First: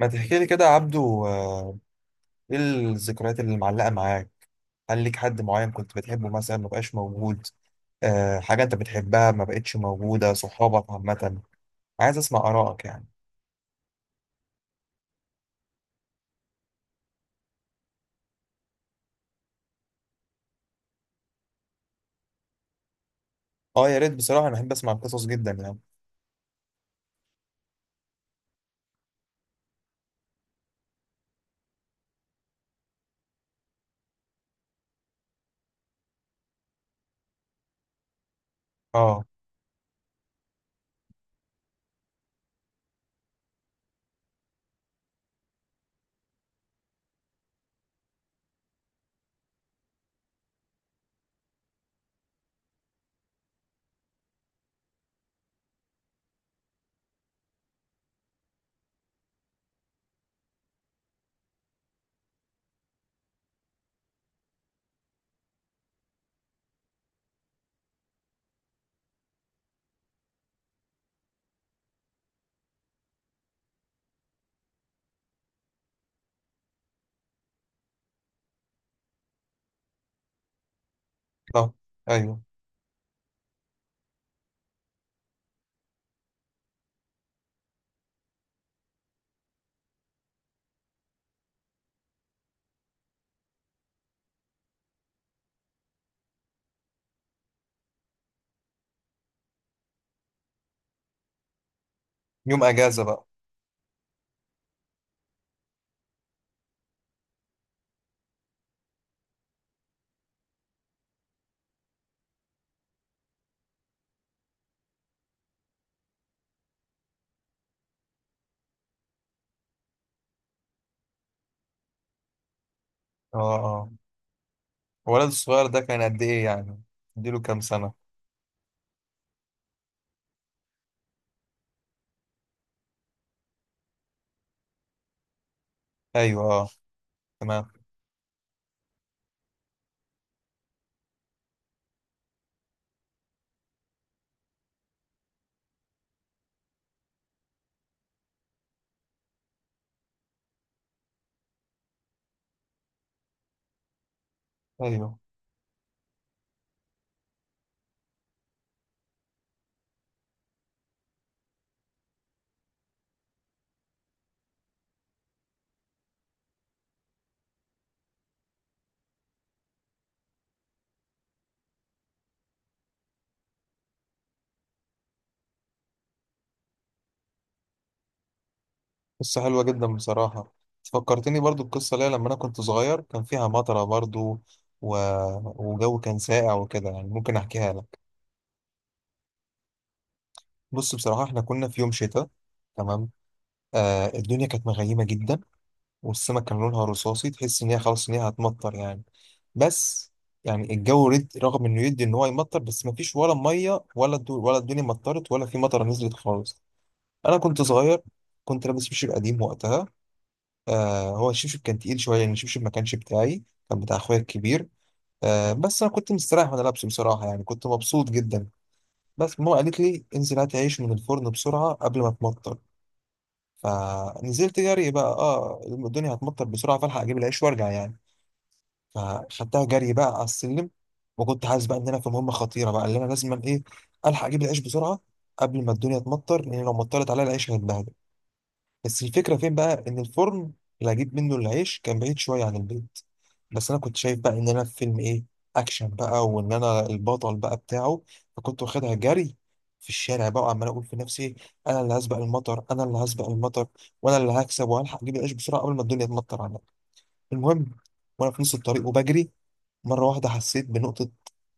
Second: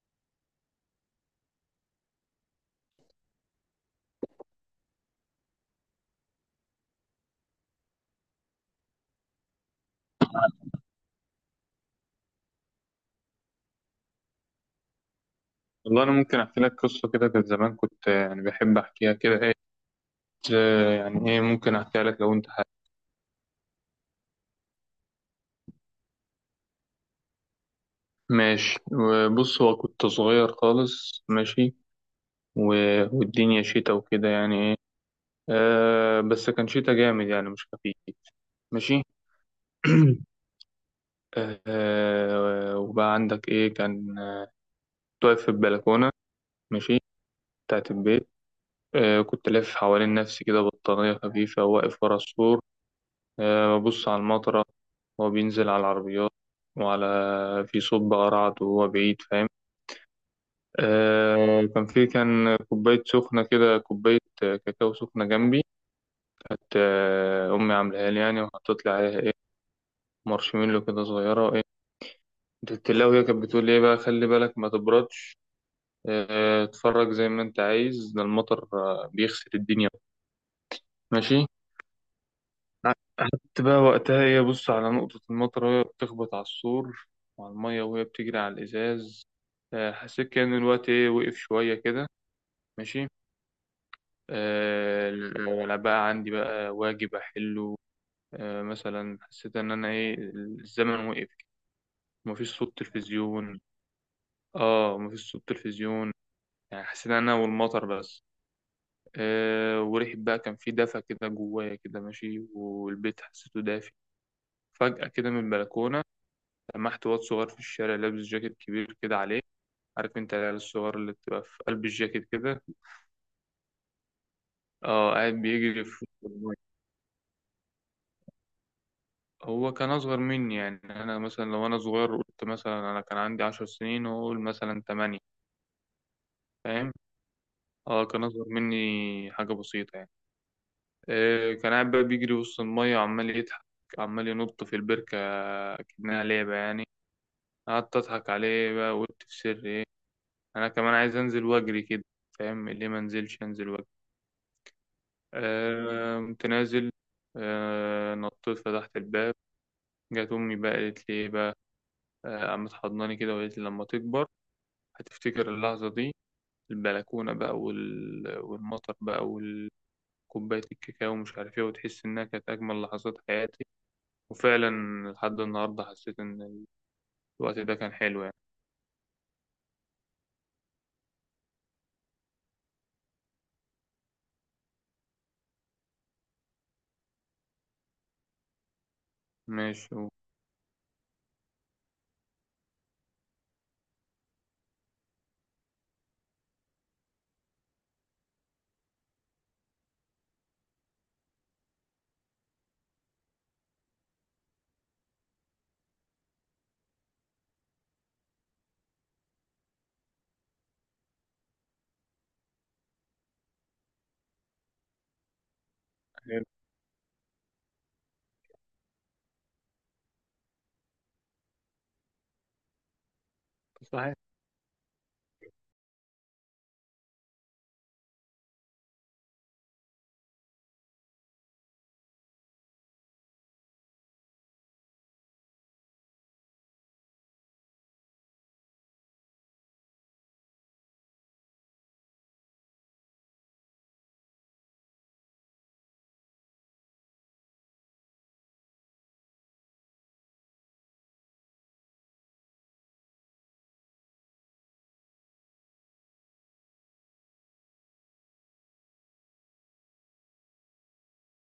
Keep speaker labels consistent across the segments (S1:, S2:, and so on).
S1: ما تحكي لي كده يا عبدو، ايه الذكريات اللي معلقة معاك؟ هل ليك حد معين كنت بتحبه مثلا ما بقاش موجود؟ حاجة انت بتحبها ما بقتش موجودة، صحابك عامة. عايز اسمع آرائك يعني.
S2: والله أنا ممكن أحكي لك قصة كده. كانت زمان كنت يعني بحب أحكيها كده إيه. يعني إيه، ممكن أحكيها لك لو أنت حابب.
S1: اه، يا ريت بصراحة، انا بحب اسمع القصص جدا يعني.
S2: ماشي، بص هو كنت صغير خالص. ماشي، والدنيا شتا وكده يعني إيه. بس كان شتا جامد يعني مش خفيف. ماشي.
S1: اه.
S2: وبقى عندك إيه كان كنت واقف في البلكونة. ماشي، بتاعت البيت. كنت لافف حوالين نفسي كده بطانية خفيفة، واقف ورا السور، ببص على المطرة وهو بينزل على العربيات وعلى، في صب قرعت وهو بعيد، فاهم؟ كان في كوباية سخنة كده، كوباية كاكاو سخنة جنبي. كانت أمي عاملاها لي يعني، وحطت لي عليها إيه، مارشميلو كده صغيرة إيه. التلاوة هي كانت بتقول لي إيه بقى خلي بالك ما تبردش، اتفرج زي ما أنت عايز، ده المطر بيغسل الدنيا. ماشي.
S1: اه. ايوه.
S2: قعدت بقى وقتها هي بص على نقطة المطر وهي بتخبط على السور وعلى المية وهي بتجري على الإزاز. حسيت كأن الوقت إيه وقف شوية كده. ماشي. آه، ولا بقى عندي بقى واجب أحله. مثلا حسيت إن أنا إيه، الزمن وقف. مفيش
S1: يوم
S2: صوت
S1: اجازة بقى.
S2: تلفزيون. مفيش صوت تلفزيون، يعني حسيت إن أنا والمطر بس. وريحة بقى كان في دفى كده جوايا كده. ماشي، والبيت حسيته دافي. فجأة كده من البلكونة، لمحت واد صغير في الشارع لابس جاكيت كبير كده عليه. عارف انت العيال الصغار اللي بتبقى في قلب الجاكيت كده.
S1: اه. اه.
S2: اه
S1: الولد
S2: قاعد
S1: الصغير ده
S2: بيجري في
S1: كان قد
S2: وسط
S1: ايه
S2: المية.
S1: يعني؟ اديله كام سنة؟
S2: هو كان اصغر مني يعني، انا مثلا لو انا صغير قلت مثلا انا كان عندي عشر سنين، هو قول مثلا تمانية.
S1: ايوه. اه.
S2: فاهم؟
S1: تمام.
S2: اه كان اصغر مني حاجة بسيطة يعني. كان قاعد بقى بيجري وسط المية وعمال يضحك، عمال ينط في البركة، كأنها لعبة يعني. قعدت أضحك عليه بقى وقلت في سر إيه، أنا كمان عايز أنزل وأجري كده. فاهم ليه ما أنزلش أنزل.
S1: ايوه.
S2: قمت نازل. نطيت فتحت الباب. جت أمي بقى قالت لي إيه بقى، قامت حضناني كده وقالت لي لما تكبر هتفتكر اللحظة دي، البلكونة بقى والمطر بقى وكوباية الكاكاو ومش عارف إيه، وتحس إنها كانت أجمل لحظات حياتي. وفعلا لحد النهاردة حسيت إن الوقت ده كان حلو يعني.
S1: قصة حلوة جدا بصراحة. فكرتني برضو القصة ليا لما أنا كنت صغير، كان فيها مطرة برضو و... وجو كان ساقع وكده يعني. ممكن أحكيها لك.
S2: ماشي
S1: بص بصراحة، إحنا كنا في يوم شتاء. تمام. آه الدنيا كانت مغيمة جدا، والسماء كان لونها رصاصي، تحس إن هي خلاص إن هي هتمطر يعني. بس يعني الجو رد، رغم إنه يدي إن هو يمطر بس مفيش ولا مية، ولا ولا الدنيا مطرت ولا في مطرة نزلت خالص. أنا كنت صغير، كنت لابس مشير قديم وقتها. آه هو الشبشب كان تقيل شويه يعني، الشبشب ما كانش بتاعي، كان بتاع اخويا الكبير. آه بس انا كنت مستريح وانا لابسه بصراحه يعني، كنت مبسوط جدا. بس ماما قالت لي انزل هات عيش من الفرن بسرعه قبل ما تمطر.
S2: صحيح.
S1: فنزلت جري بقى، اه الدنيا هتمطر بسرعه فالحق اجيب العيش وارجع يعني. فخدتها جري بقى على السلم، وكنت حاسس بقى ان انا في مهمه خطيره بقى، اللي انا لازم ايه الحق اجيب العيش بسرعه قبل ما الدنيا تمطر، لان لو مطرت عليا العيش هيتبهدل. بس الفكرة فين بقى؟ إن الفرن اللي هجيب منه العيش كان بعيد شوية عن البيت. بس أنا كنت شايف بقى إن أنا في فيلم إيه، أكشن بقى، وإن أنا البطل بقى بتاعه. فكنت واخدها جري في الشارع بقى، وعمال أقول في نفسي، أنا اللي هسبق المطر، أنا اللي هسبق المطر، وأنا اللي هكسب وهلحق أجيب العيش بسرعة قبل ما الدنيا تمطر عليا. المهم، وأنا في نص الطريق وبجري، مرة واحدة حسيت بنقطة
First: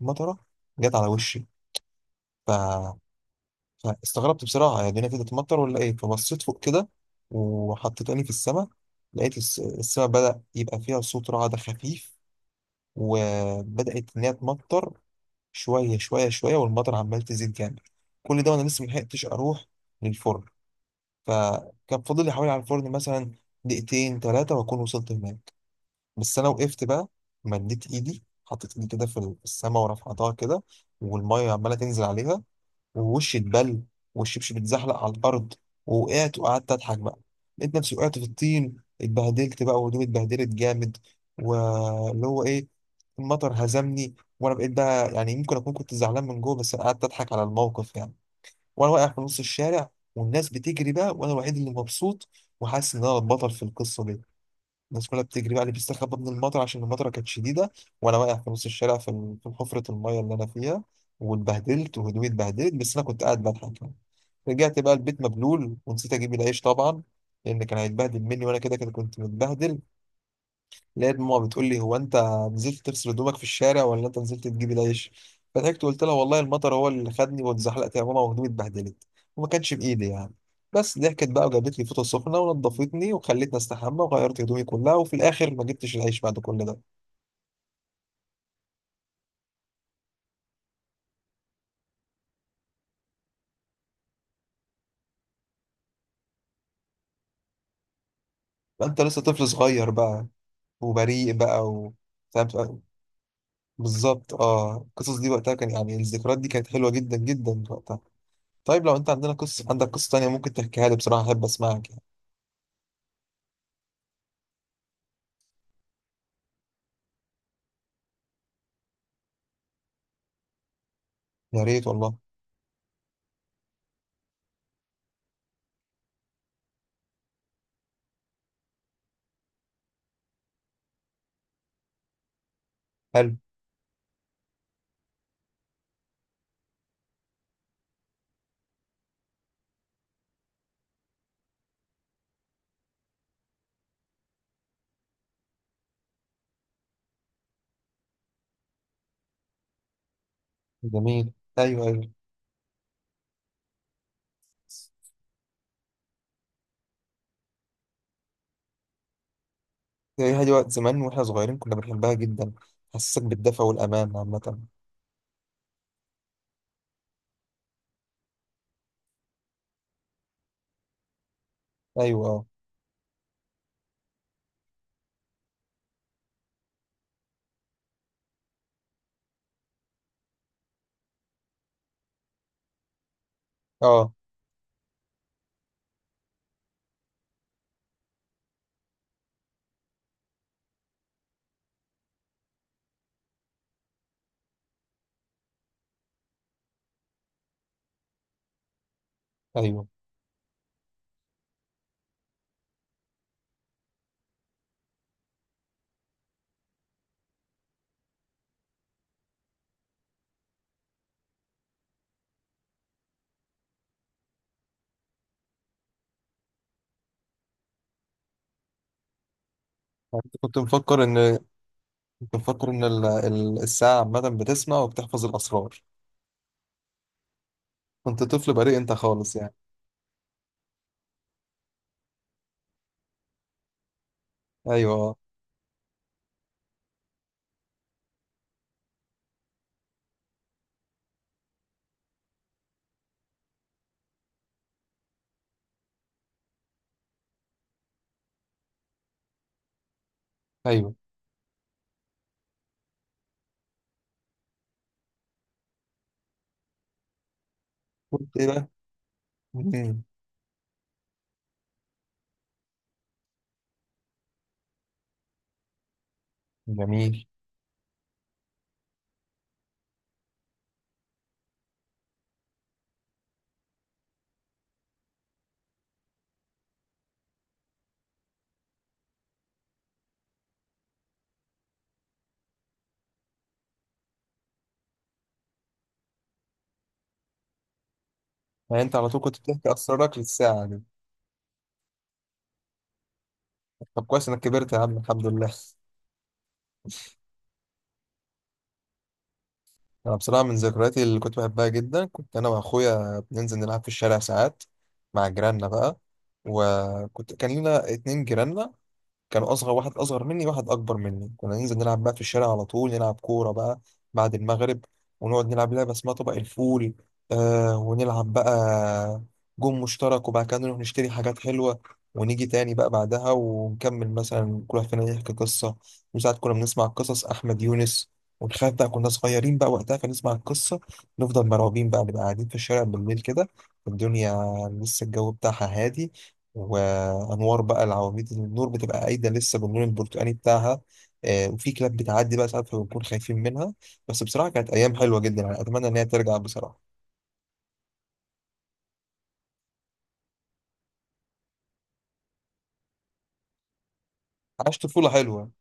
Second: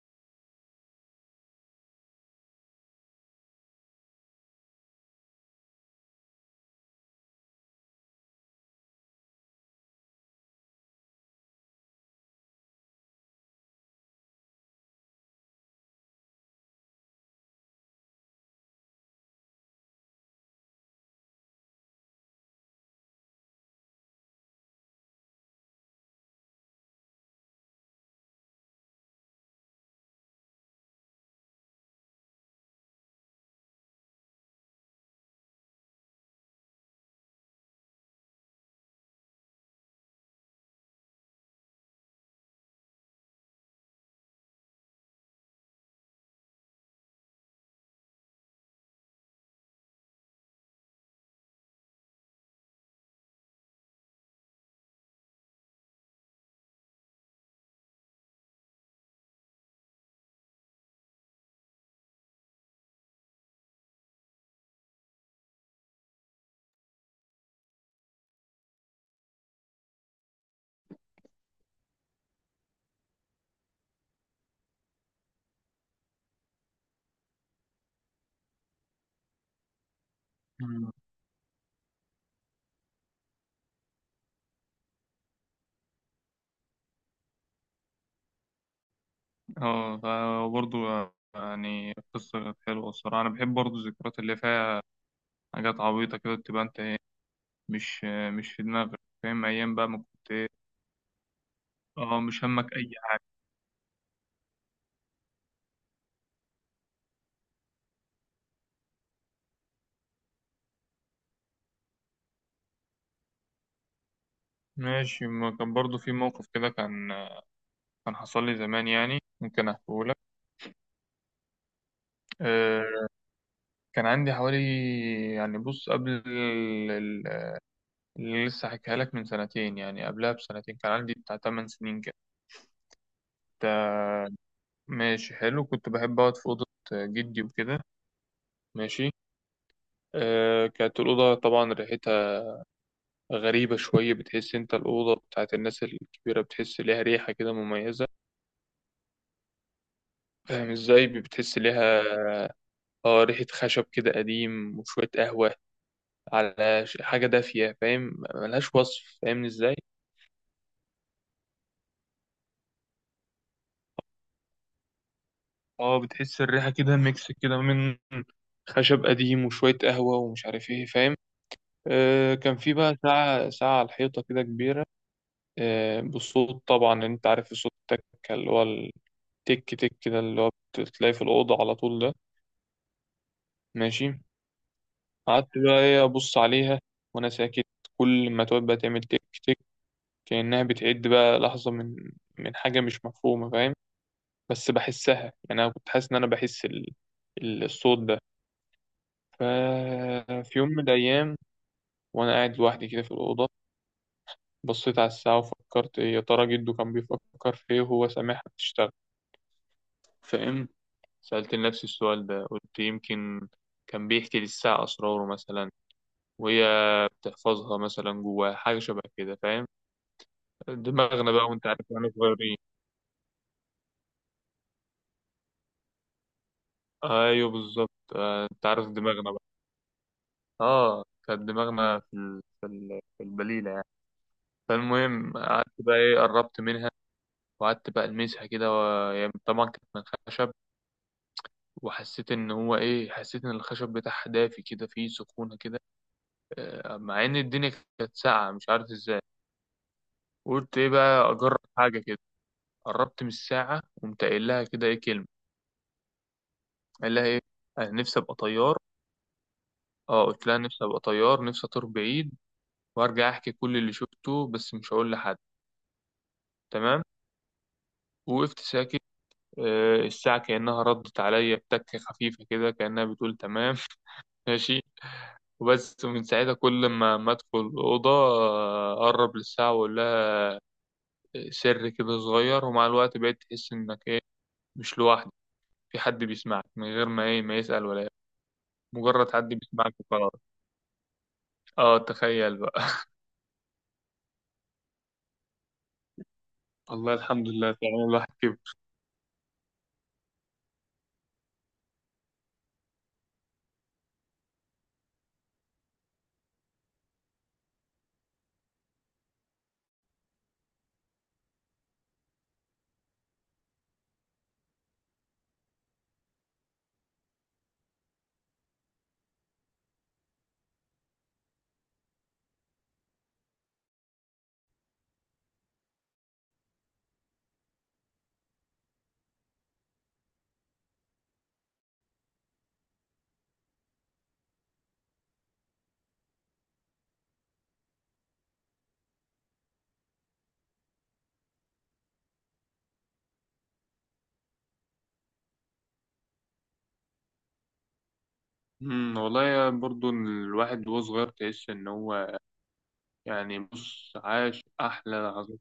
S1: مطرة جت على وشي. استغربت بصراحة يعني، هنا في تتمطر ولا ايه؟ فبصيت فوق كده وحطيت عيني في السماء، لقيت السماء بدأ يبقى فيها صوت رعد خفيف، وبدأت إن هي تمطر. شوية شوية شوية والمطر عمال تزيد جامد. كل ده وأنا لسه ملحقتش أروح للفرن. فكان فاضل لي حوالي على الفرن مثلا دقيقتين 3 وأكون وصلت هناك. بس أنا وقفت بقى، مديت إيدي حطيت إيدي كده في السماء ورفعتها كده، والمية عمالة تنزل عليها. ووشي اتبل، والشبشب اتزحلق على الارض، ووقعت وقعدت اضحك بقى. لقيت نفسي وقعت في الطين، اتبهدلت بقى وهدومي اتبهدلت جامد. واللي هو ايه، المطر هزمني، وانا بقيت بقى يعني، يمكن اكون كنت زعلان من جوه بس أنا قعدت اضحك على الموقف يعني. وانا واقع في نص الشارع والناس بتجري بقى، وانا الوحيد اللي مبسوط وحاسس ان انا البطل في القصه دي. الناس كلها بتجري بقى، اللي بيستخبى من المطر عشان المطره كانت شديده، وانا واقع في نص الشارع في في حفره الميه اللي انا فيها، واتبهدلت وهدومي اتبهدلت، بس انا كنت قاعد بضحك يعني. رجعت بقى البيت مبلول ونسيت اجيب العيش طبعا، لان كان هيتبهدل مني وانا كده كده كنت متبهدل. لقيت ماما بتقول لي، هو انت نزلت تغسل هدومك في الشارع ولا انت نزلت تجيب العيش؟ فضحكت وقلت لها، والله المطر هو اللي خدني واتزحلقت يا ماما وهدومي اتبهدلت وما كانش بايدي يعني.
S2: مم.
S1: بس ضحكت بقى، وجابت لي فوطه سخنه ونضفتني وخلتني استحمى وغيرت هدومي كلها، وفي الاخر ما جبتش العيش بعد كل ده.
S2: اه فبرضه يعني قصة كانت حلوة الصراحة، أنا بحب برضه الذكريات اللي فيها حاجات عبيطة كده. بتبقى أنت إيه، مش مش في
S1: فانت
S2: دماغك،
S1: لسه
S2: فاهم؟
S1: طفل
S2: ايام بقى
S1: صغير
S2: ما
S1: بقى،
S2: كنت ايه.
S1: وبريء بقى
S2: اه مش همك
S1: فاهم.
S2: اي حاجه.
S1: بالظبط اه، القصص دي وقتها كان يعني، الذكريات دي كانت حلوه جدا جدا وقتها. طيب لو انت عندنا قصه، عندك قصه تانيه ممكن تحكيها لي بصراحه، احب اسمعك يعني.
S2: ماشي، ما كان برضو في موقف كده كان، كان حصل لي زمان يعني، ممكن احكيه لك.
S1: يا ريت والله.
S2: آه كان عندي حوالي، يعني بص قبل اللي لسه حكيها لك من سنتين، يعني قبلها بسنتين كان عندي بتاع 8 سنين كده.
S1: حلو.
S2: تا- ماشي، حلو كنت بحب اقعد في اوضه جدي وكده. ماشي. كانت الأوضة طبعا ريحتها غريبة شوية. بتحس أنت الأوضة بتاعت الناس الكبيرة بتحس ليها ريحة كده مميزة، فاهم ازاي
S1: جميل.
S2: بتحس
S1: ايوه.
S2: ليها. اه ريحة خشب كده قديم وشوية قهوة، على حاجة دافية، فاهم؟ ملهاش وصف، فاهمني ازاي.
S1: ايوه هي دي، وقت زمان واحنا صغيرين كنا بنحبها جدا، حسسك بالدفى والامان عامه.
S2: اه بتحس الريحة كده ميكس كده من خشب قديم وشوية قهوة ومش عارف ايه، فاهم؟
S1: ايوه. اه.
S2: كان في بقى ساعة على الحيطة كده كبيرة. بالصوت طبعا، انت عارف الصوت التك، اللي هو التك تك كده، اللي هو بتلاقيه في الأوضة على طول ده. ماشي.
S1: اه.
S2: قعدت بقى ايه أبص عليها وأنا ساكت. كل ما تقعد بقى تعمل تك تك كأنها بتعد بقى لحظة من حاجة مش مفهومة، فاهم؟ بس بحسها يعني، أنا كنت حاسس إن أنا بحس الصوت ده.
S1: ايوه
S2: ففي يوم من الأيام وأنا قاعد لوحدي كده في الأوضة، بصيت على الساعة وفكرت إيه، يا ترى جده كان بيفكر في إيه وهو سامعها بتشتغل، فاهم؟ سألت نفسي السؤال ده، قلت يمكن كان بيحكي للساعة أسراره مثلا، وهي بتحفظها مثلا جواها، حاجة شبه كده، فاهم؟
S1: يعني أنت كنت مفكر
S2: دماغنا
S1: ان
S2: بقى وأنت عارف، واحنا صغيرين.
S1: الساعه عامه بتسمع وبتحفظ الاسرار؟
S2: أيوه بالظبط.
S1: كنت طفل
S2: أنت
S1: بريء
S2: عارف
S1: انت
S2: دماغنا
S1: خالص
S2: بقى،
S1: يعني.
S2: اه كانت دماغنا في في البليله يعني.
S1: ايوه آه.
S2: فالمهم قعدت بقى ايه قربت منها، وقعدت بقى المسها كده، و... يعني طبعا كانت من خشب. وحسيت ان هو ايه، حسيت ان الخشب بتاعها دافي كده، فيه سخونه كده. مع ان الدنيا كانت ساقعه، مش عارف ازاي. قلت ايه
S1: ايوه
S2: بقى، اجرب حاجه كده. قربت من الساعه، قمت قايل لها كده ايه كلمه. قال لها ايه، انا نفسي ابقى
S1: كنت ايه بقى؟
S2: طيار.
S1: مم.
S2: اه قلت لها نفسي ابقى طيار، نفسي اطير بعيد وارجع احكي كل اللي شفته، بس مش هقول لحد. تمام.
S1: جميل.
S2: وقفت ساكت. الساعة كأنها ردت عليا بتكة خفيفة كده، كأنها بتقول تمام. ماشي. وبس من ساعتها كل ما ادخل الأوضة أقرب للساعة وأقول لها سر كده صغير. ومع الوقت بقيت تحس إنك إيه، مش لوحدك. في حد بيسمعك من غير ما إيه ما يسأل ولا يعمل.
S1: يعني انت على طول
S2: مجرد
S1: كنت
S2: حد
S1: بتحكي
S2: بيسمعك
S1: اسرارك
S2: وخلاص.
S1: للساعه دي؟
S2: اه تخيل بقى.
S1: طب كويس انك كبرت يا عم، الحمد لله.
S2: والله الحمد لله، فعلا الواحد كبر.
S1: انا بصراحه من ذكرياتي اللي كنت بحبها جدا، كنت انا واخويا بننزل نلعب في الشارع ساعات مع جيراننا بقى. وكنت كان لنا 2 جيراننا، كان اصغر واحد اصغر مني، واحد اكبر مني. كنا ننزل نلعب بقى في الشارع على طول، نلعب كوره بقى بعد المغرب، ونقعد نلعب لعبه اسمها طبق الفول. آه ونلعب بقى جون مشترك، وبعد كده نروح نشتري حاجات حلوه، ونيجي تاني بقى بعدها ونكمل، مثلا كل واحد فينا يحكي قصه. وساعات كنا بنسمع قصص احمد يونس، وتخيل بقى كنا صغيرين بقى وقتها، فنسمع القصه نفضل مرعوبين بقى، نبقى قاعدين في الشارع بالليل كده، الدنيا لسه الجو بتاعها هادي، انوار بقى العواميد النور بتبقى قايده لسه باللون البرتقاني بتاعها. آه، وفي كلاب بتعدي بقى ساعات فبنكون خايفين منها. بس بصراحه كانت ايام حلوه جدا يعني، اتمنى ان هي ترجع بصراحه.
S2: والله يا، برضو الواحد وهو صغير تحس ان هو يعني بص عاش
S1: عشت طفوله
S2: احلى
S1: حلوه.
S2: لحظات.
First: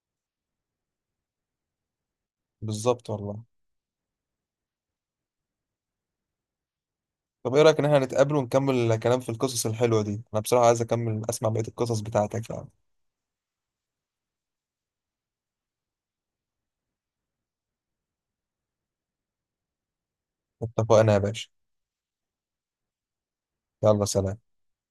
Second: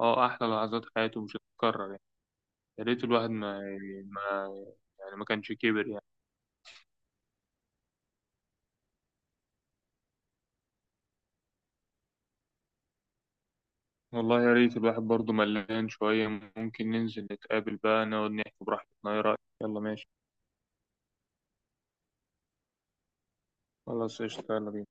S2: اه احلى لحظات حياته مش هتتكرر يعني. يا ريت
S1: بالظبط
S2: الواحد
S1: والله.
S2: ما ما يعني ما كانش كبر يعني.
S1: طب ايه رايك ان احنا نتقابل ونكمل كلام في القصص الحلوه دي؟ انا بصراحه عايز اكمل اسمع بقيه القصص بتاعتك يعني.
S2: والله يا ريت الواحد برضه ملان شوية، ممكن ننزل نتقابل بقى نقعد نحكي براحتنا، ايه رأيك؟ يلا ماشي،
S1: اتفقنا يا باشا. يلا
S2: خلاص،
S1: سلام.
S2: قشطة، يلا بينا.